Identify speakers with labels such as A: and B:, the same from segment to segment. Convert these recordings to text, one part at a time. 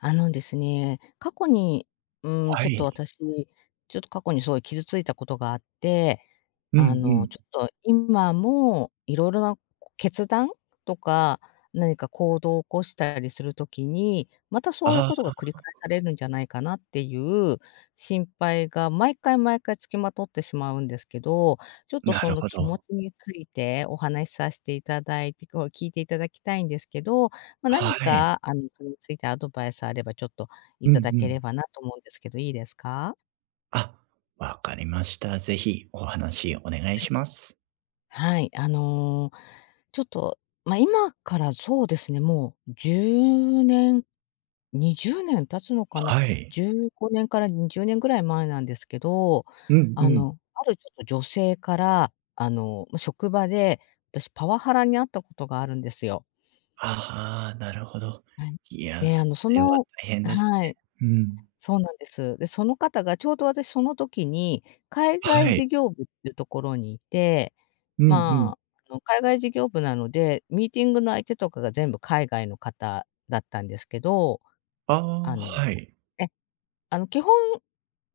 A: あのですね、過去に、うーん、
B: は
A: ちょっと
B: い。
A: 私、ちょっと過去にすごい傷ついたことがあって、
B: う
A: あ
B: んう
A: の、
B: ん。
A: ちょっと今もいろいろな決断とか、何か行動を起こしたりする時に、またそういう
B: あ
A: ことが繰り返
B: あ。
A: されるんじゃないかなっていう心配が毎回、毎回付きまとってしまうんですけど、ちょっと
B: な
A: そ
B: る
A: の
B: ほ
A: 気持
B: ど。
A: ちについてお話さして頂い、きこう聞いて頂きたいんですけど、ま、何
B: はい。
A: かあのそれについてアドバイスがあればちょっと
B: うんう
A: 頂け
B: ん。
A: ればなと思うんですけど、いいですか？
B: あ、分かりました。ぜひ、お話お願い
A: はい。
B: します。
A: はい、あの、ちょっと、ま、今からそうですね、もう10年、20年経つのかな。
B: はい。
A: 15年から20年ぐらい前なんですけど、
B: うんう
A: あ
B: ん。
A: の、あるちょっと女性から、あの、も、職場で、私パワハラに合ったことがあるんですよ。
B: ああ、なるほど。
A: はい。
B: いや、
A: で、あ
B: そ
A: の、そ
B: れは
A: の
B: 大変
A: あ、
B: ですね。
A: はい。
B: うん。
A: そうなんです。で、その方がちょうど私その時に、海外
B: はい。
A: 事業部っていうところにいて、
B: うんうん。
A: まあ、あの海外事業部なので、ミーティングの相手とかが全部海外の方だったんですけど、
B: あ
A: あ
B: あ、
A: の、
B: はい。
A: え、あの基本、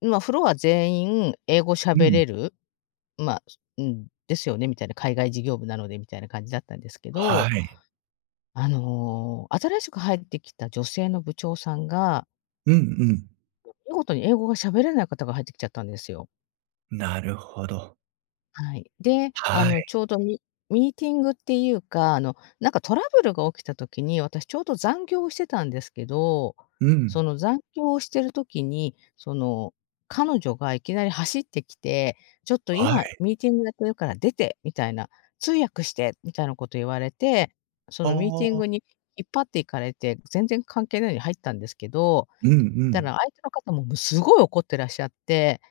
A: まあフロア全員英語
B: う
A: 喋
B: ん。
A: れる。まあ、うん、ですよね、みたいな、海外事業部なのでみたいな感じだったんですけど。
B: はい。
A: あの、新しく入ってきた女性の部長さんが
B: うんうん。
A: も、見事に英語が喋れない方が入ってきちゃったんですよ。
B: なるほど。
A: はい。で、あ
B: は
A: の、
B: い。
A: ちょうどミミーティングっていうか、あの、なんかトラブルが起きた時に、私ちょうど残業をしてたんですけど、
B: う
A: そ
B: ん。
A: の残業をしてる時に、その、彼女がいきなり走ってきて、ちょっと
B: は
A: 今
B: い。
A: ミーティングやってるから出てみたいな、通訳してみたいなこと言われて、そのミーテ
B: あ
A: ィン
B: あ。
A: グに引っ張って行かれて、全然関係ないのに入ったんですけど、
B: うんう
A: たら、
B: ん。
A: 相手の方もぶすごい怒っていらっしゃって。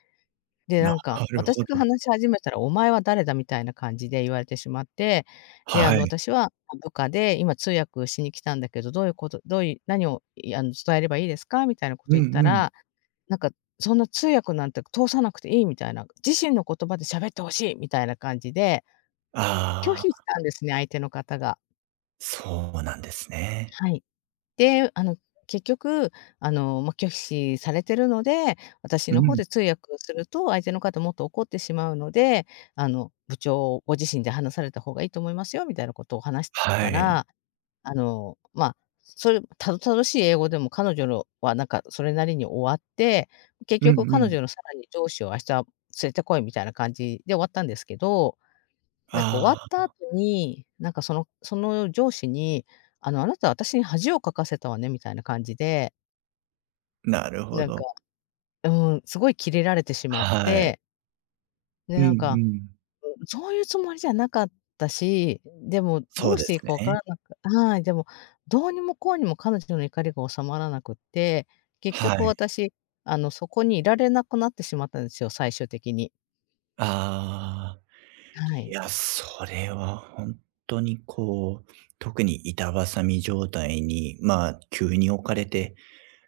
A: で、な
B: な
A: んか、
B: る
A: 私
B: ほ
A: が
B: ど。
A: 話し始めたら、お前は誰だ？みたいな感じで言われてしまって、で、あ
B: は
A: の、
B: い。
A: 私は部下で今通訳しに来たんだけど、どういうことどういう何を、いあの、伝えればいいですか？みたいなこ
B: う
A: と
B: ん
A: を言った
B: うん。
A: ら、なんか、そんな通訳なんて通さなくていいみたいな、自身の言葉で喋って欲しいみたいな感じで拒否
B: ああ。
A: したんですね、相手の方が。
B: そうなんですね。
A: はい。で、あの、結局、あの、ま、拒否されているので、私
B: う
A: の方
B: ん。
A: で通訳すると、相手の方もっと怒ってしまうので、あの、部長ご自身で話された方がいいと思いますよ、みたいなことを話し
B: は
A: た
B: い。
A: ら、あの、まあ、それたどたどしい英語でも彼女のは、なんかそれなりに終わって、結
B: う
A: 局
B: んう
A: 彼
B: ん。
A: 女のさらに上司を明日連れて来いみたいな感じで終わったんですけど、なんか終わ
B: あ
A: った後
B: あ。
A: に、なんかその、その上司に、あの、あなたは私に恥をかかせたわね、みたいな感じで
B: なるほ
A: なん
B: ど。
A: か、うん。すごいキレられてしまっ
B: はい。
A: て。で、
B: うんう
A: なんか、
B: ん。
A: うん、そういうつもりじゃなかったし、でも
B: そ
A: ど
B: う
A: う
B: で
A: していい
B: す
A: か分か
B: ね。
A: らなくはい、でも、どうにもこうにも彼女の怒りが収まらなくって、結局
B: はい。
A: 私あの、そこにいられなくなってしまったんですよ、最終的に。
B: ああ。
A: は
B: い
A: い。
B: や、それはほんとにこう、特に板挟み状態に、まあ、急に置かれて、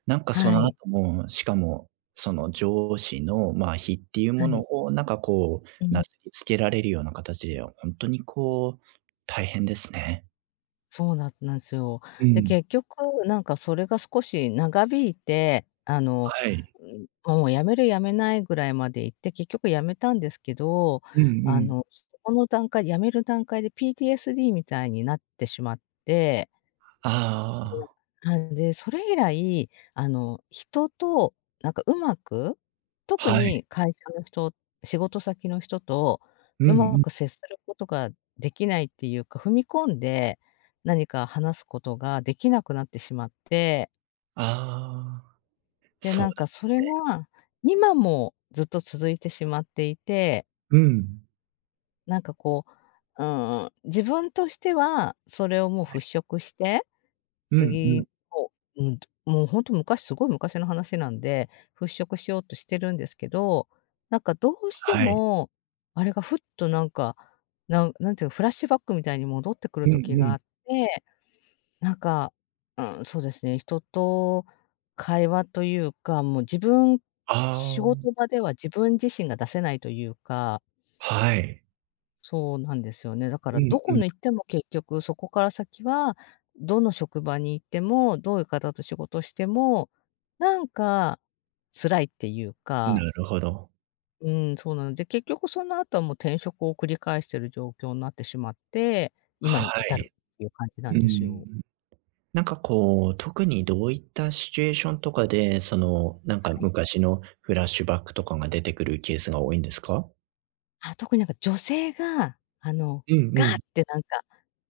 B: なんかそ
A: は
B: の
A: い。
B: 後も、しかも、その上司の、まあ、非っていう
A: は
B: もの
A: い。
B: を、なんかこ
A: う
B: う、な
A: ん。
B: すりつけられるような形でほんとにこう、大変ですね。
A: そうなんなんすよ。
B: う
A: で、
B: ん。
A: 結局なんかそれが少し長引いて、あの、
B: はい。
A: ん、もう、辞める辞めないぐらいまでいって、結局辞めたんですけど、
B: うんう
A: あ
B: ん。
A: の、そこの段階辞める段階で PTSD みたいになってしまって。
B: ああ。
A: はい、で、それ以来、あの、人となんか上手く、特
B: はい。
A: に会社の人、仕事先の人と
B: うんう
A: 上手
B: ん。
A: く接することができないっていうか、踏み込んで、何か話すことができなくなってしまって。
B: ああ。
A: で、
B: そう
A: な
B: な
A: んか
B: んで
A: そ
B: す
A: れ
B: ね。
A: は、今もずっと続いてしまっていて。
B: うん。
A: なんかこう、うーん、自分としては、それをも
B: は
A: う
B: い。
A: 払拭して、
B: うんうん。
A: 次を、うん、もうほんと、昔、すごい昔の話なんで、払拭しようとしてるんですけど、なんかどうして
B: はい。
A: も、あれがふっとなんか、なん何て言うの、フラッシュバックみたいに戻ってく
B: う
A: る
B: ん
A: 時
B: う
A: が
B: ん。
A: あって。なんか、うーん、そうですね。人と会話というか、もう自分、
B: あ
A: 仕
B: あ。
A: 事場では自分自身が出せないというか。
B: はい。
A: そうなんですよね、だから
B: うん
A: ど
B: う
A: こ
B: ん。
A: に行っても結局そこから先は、どの職場に行っても、どういう方と仕事しても、なんか、辛いっていうか。
B: なるほど。
A: うん、そうなの。で、結局その後も転職を繰り返している状況んなってしまって、今
B: は
A: に至る
B: い。
A: っていう感じなん
B: う
A: ですよ。
B: ん。う。なんかこう、特にどういったシチュエーションとかで、その、なんか
A: はい。
B: 昔のフラッシュバックとかが出てくるケースが多いんですか？
A: あ、特に何か女性が、あの、
B: うん
A: ガ
B: う
A: ーっ
B: ん。
A: てなんか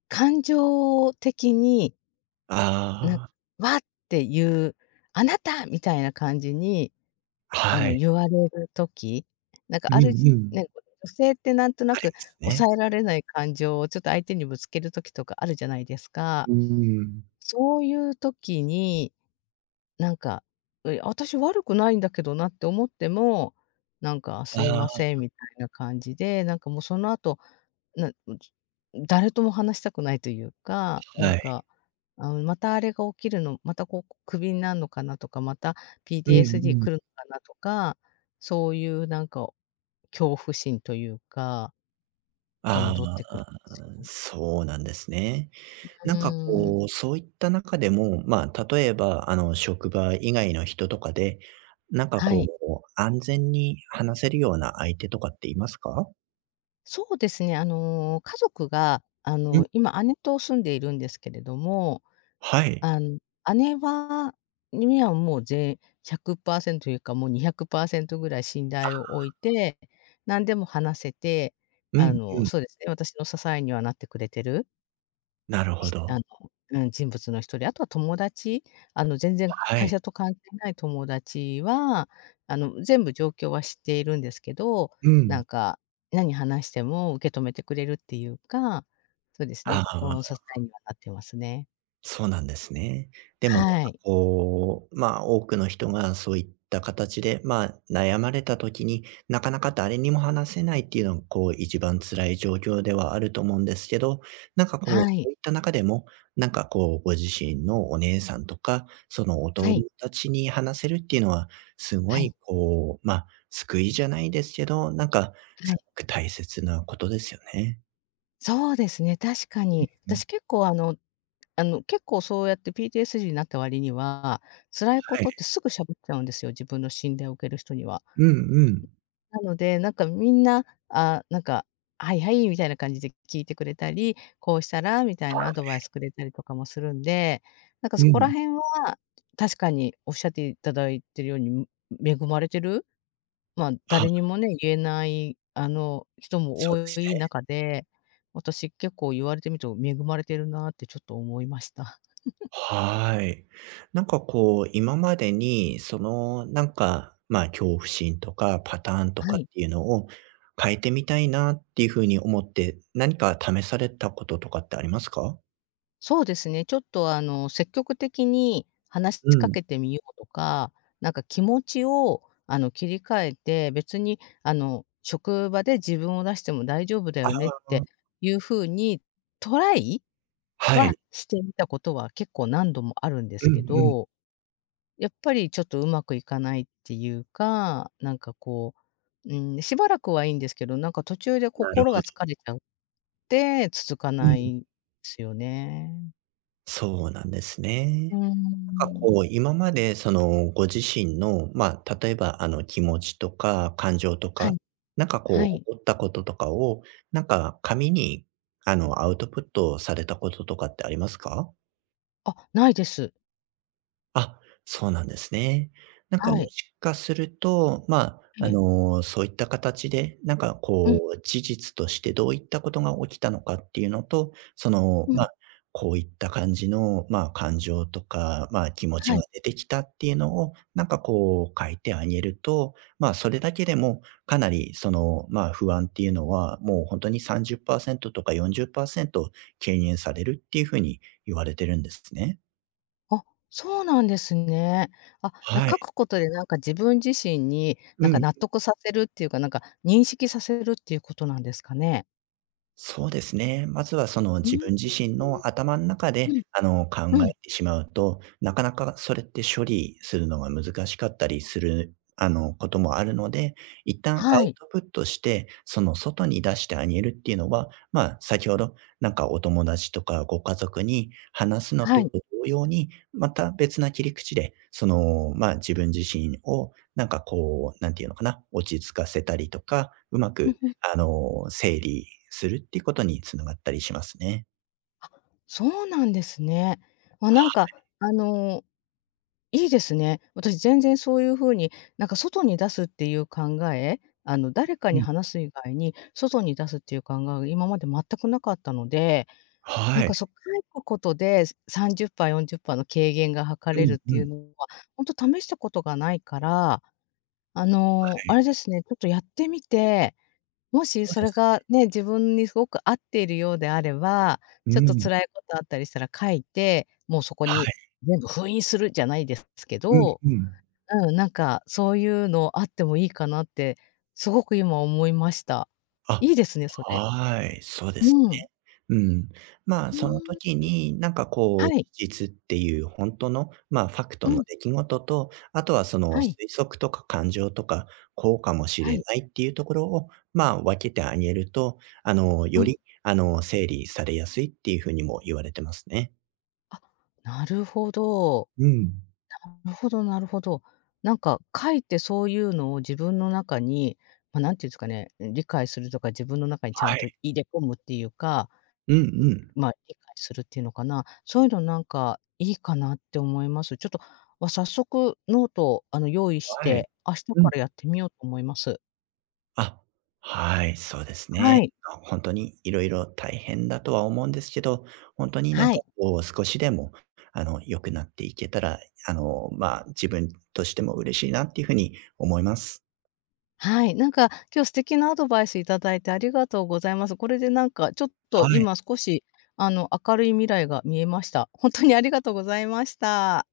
A: 感情的に
B: あ
A: な、
B: あ。
A: わっていう、「あなた」みたいな感じに、あ
B: は
A: の
B: い。
A: 言われる時、何か
B: う
A: ある
B: ん
A: じ
B: う
A: な
B: ん。
A: んこの女性って何とな
B: あり
A: く
B: ますね。
A: 抑えられない感情をちょっと相手にぶつける時とかあるじゃないですか。
B: うーん。
A: そういう時に、なんか、え、私悪くないんだけどなって思っても、なんかすい
B: あ
A: ません
B: あ。
A: みたいな感じで、なんかもうその後、なも、ちょ、誰とも話したくないというか、な
B: は
A: ん
B: い。
A: か、あの、またあれが起きるの、またこう、こ、首になんのかなとか、また
B: うんう
A: PTSD
B: ん。
A: 来るのかなとか、そういうなんか恐怖心というかが
B: あ
A: 戻ってく
B: あ、
A: るんですよ。
B: そうなんですね。
A: う
B: なんか
A: ーん。
B: こう、そういった中でも、まあ、例えば、あの、職場以外の人とかで、なんか
A: は
B: こ
A: い。
B: う安全に話せるような相手とかっていますか？
A: そうですね、あの、家族が、あ
B: うん。
A: の、今姉と住んでいるんですけれども、
B: はい。
A: あん、姉はにはもうぜ100%いうか、もう200%くらい信
B: あ
A: 頼を置い
B: あ。
A: て、何でも話せて、
B: う
A: あ
B: んう
A: の、
B: ん。
A: そうですね、私の支えにはなってくれてる。
B: なるほ
A: ひあの、
B: ど。
A: うん、人物の1人。あとは友達、あの全然
B: は
A: 会
B: い。
A: 社と関係ない友達は、あの、全部状況は知っているんですけど、
B: う
A: な
B: ん。
A: んか、何話しても受け止めてくれるっていうか、そうですね、
B: ああ。
A: 心の支えにはなってますね。
B: そうなんですね。でもなんか
A: はい。
B: こう、まあ、多くの人がそういった形で、まあ、悩まれた時に、なかなか誰にも話せないっていうのが、こう、一番辛い状況ではあると思うんですけど、なんかこう、
A: はい。
B: そういった中でも、なんかこう、ご自身のお姉さんとか、そのお
A: は
B: 友
A: い。
B: 達に話せるっていうのは、すご
A: はい。
B: いこう、まあ、救いじゃないですけど、なんか、
A: はい。
B: すごく大切なことですよね。
A: そうですね、確か
B: う、
A: に。
B: うん。
A: 私結構、あのあの、結構そうやって PTSD になった割には、辛いこ
B: はい。
A: とってすぐ喋っちゃうんですよ、自分の信頼を置ける人には。
B: うんうん。
A: なので、何かみんな、ああ、何か「はいはい」みたいな感じで聞いてくれたり「こうしたら？」みたい
B: は
A: なアドバイ
B: い。
A: スくれたりとかもするんで、何かそ
B: う
A: こら
B: ん。
A: 辺は、確かに仰って頂いているように恵まれてる。まあ、
B: は。
A: 誰にもね、言えない、あの、人も
B: そう
A: 多
B: です
A: い
B: ね。
A: 中で、私、結構言われてみると恵まれてるなってちょっと思いました。
B: はい。なんかこう、今までに、その、なんか、まあ、恐怖心とか、パターンと
A: は
B: かっ
A: い。
B: ていうのを変えてみたいなっていう風に思って、何か試されたこととかってありますか？
A: そうですね。ちょっと、あの、積極的に話し、
B: う
A: ちか
B: ん。
A: けてみようとか、なんか気持ちを、あの、切り替えて、別に、あの、職場で自分を出しても大丈夫だ
B: あ
A: よねっ
B: あ。
A: て
B: あ。
A: いう風に、トライ
B: は
A: は、
B: い。
A: してみたことは結構何度もあるんです
B: う
A: け
B: んうん。
A: ど。やっぱりちょっと上手くいかないっていうか、なんかこう、うーん、しばらくはいいんですけど、なんか途中で
B: なる
A: 心
B: ほ
A: が
B: ど。
A: 疲れちゃって、続か
B: う
A: な
B: ん。
A: いんですよね。
B: そうなんです
A: うー
B: ね。な
A: ん。う
B: んか、
A: ん。
B: こう、今まで、その、ご自身の、まあ、例えば、あの、気持ちとか、感情と
A: は
B: か、
A: い。
B: なんか、
A: は
B: こ
A: い。
B: う、起こったこととかを、なんか、紙に、あの、アウトプットされたこととかってありますか？
A: あ、ないです。
B: あ、そうなんですね。何か、も
A: はい。
B: しかすると、まあ、
A: え
B: あ
A: え。
B: の、そういった形で、何か、
A: うん。
B: こう、事実として、どういった事が起きたのかっていうのと、その、
A: う
B: ま
A: ん。
B: あ、こういった感じの、まあ、感情とか、まあ、気持ち
A: はい。
B: が出てきたっていうのを、何か、こう、書いてあげると、まあ、それだけでも、かなり、その、まあ、不安っていうのは、もう、ほんとに、30%とか40%軽減されるっていう風に言われてるんですね。
A: あ、そうなんですね。あ、な
B: は
A: 書く
B: い。
A: ことで、何か、自分自身に、
B: う
A: 何か
B: ん。
A: 納得させるっていうか、何か、認識させるっていう事なんですかね？
B: そうですね。まずは、その、
A: うー
B: 自
A: ん。
B: 分自身の頭ん中
A: う、う
B: で、
A: ん。
B: あの、考
A: う
B: え
A: ん。
B: てしまうと、なかなか、それって、処理するのが難しかったりする、あの、事もあるので、一旦ア
A: は
B: ウ
A: い。
B: トプットして、その、外に出してあげるっていうのは、まあ、先ほど、何か、お友達とか、ご家族に話すの
A: はい。
B: と同様に、また別な切り口で、その、まあ、自分自身を、何か、こう、なんていうのかな、落ち着かせたりとか、うま
A: うん
B: く、
A: うん。
B: あの、整理するっていう事に繋がったりしますね。
A: そうなんですね。あ、
B: は
A: なんか、
B: い。
A: あの、いいですね。私全然そういう風に、なんか外に出すっていう考え、あの誰か
B: う
A: に
B: うん。
A: 話す以外に、外に出すっていう考えは今まで全く無かったので、なん
B: はい。
A: かそう、書くことで、30パー、40パーの軽減が図
B: う
A: れる
B: ん
A: って
B: う
A: いう
B: ん。
A: のは、ほんと試したことがないから、あ
B: は
A: の、あ
B: い。
A: れですね、ちょっとやってみて、もし
B: そう
A: そ
B: で
A: れ
B: すね。
A: がね、自分にすごく合っているようであれば、
B: う
A: ちょっと
B: ん。
A: 辛いことあったりしたら書いて、もうそこ
B: は
A: に
B: い。
A: 全部封印する、じゃないですすけ
B: うん
A: ど、
B: うん。
A: うん、なんかそういうのあってもいいかなって、すごく今思いました。
B: あ、
A: いいですね、それ。
B: はい。そうです
A: うん。
B: ね。うん。まあ、
A: ふー
B: その
A: ん。ふ。
B: 時に、なんかこう、事
A: はい。
B: 実っていうほんとの、まあ、ファクト
A: う
B: の
A: ん。
B: 出来事と、あとはその、
A: は
B: 推
A: い。
B: 測とか感情とか、こうかもし
A: は
B: れ
A: い。
B: ないっていうところを、まあ、分けてあげると、あの、
A: う
B: よ
A: ん。
B: り、あの、整理されやすいっていう風にも言われてますね。
A: あ、なるほど。
B: うん。
A: なるほどなるほど。なんか、かえってそういうのを自分の中にま、何て言うんですかね、理解するとか自分の中にちゃん
B: は
A: と
B: い。
A: 入れ込むっていうか、
B: うんうん。
A: まあ、理解するっていうのかな、そういうのなんかいいかなって思います。ちょっと、わ、早速ノートをあの用意し
B: はい。
A: て、明日か
B: うん。
A: らやってみようと思います。
B: あ、はい、そうです
A: は
B: ね。
A: い。
B: あ、ほんとにいろいろ大変だとは思うんですけど、ほんとに何
A: は
B: か
A: い。
B: こう少しでも、あの、良くなっていけたら、あの、まあ、自分としても嬉しいなっていう風に思います。
A: はい。なんか今日素敵なアドバイス頂いてありがとうございます。これでなんかちょっと
B: はい。
A: 今少し、あの明るい未来が見えました。ほんとにありがとうございました。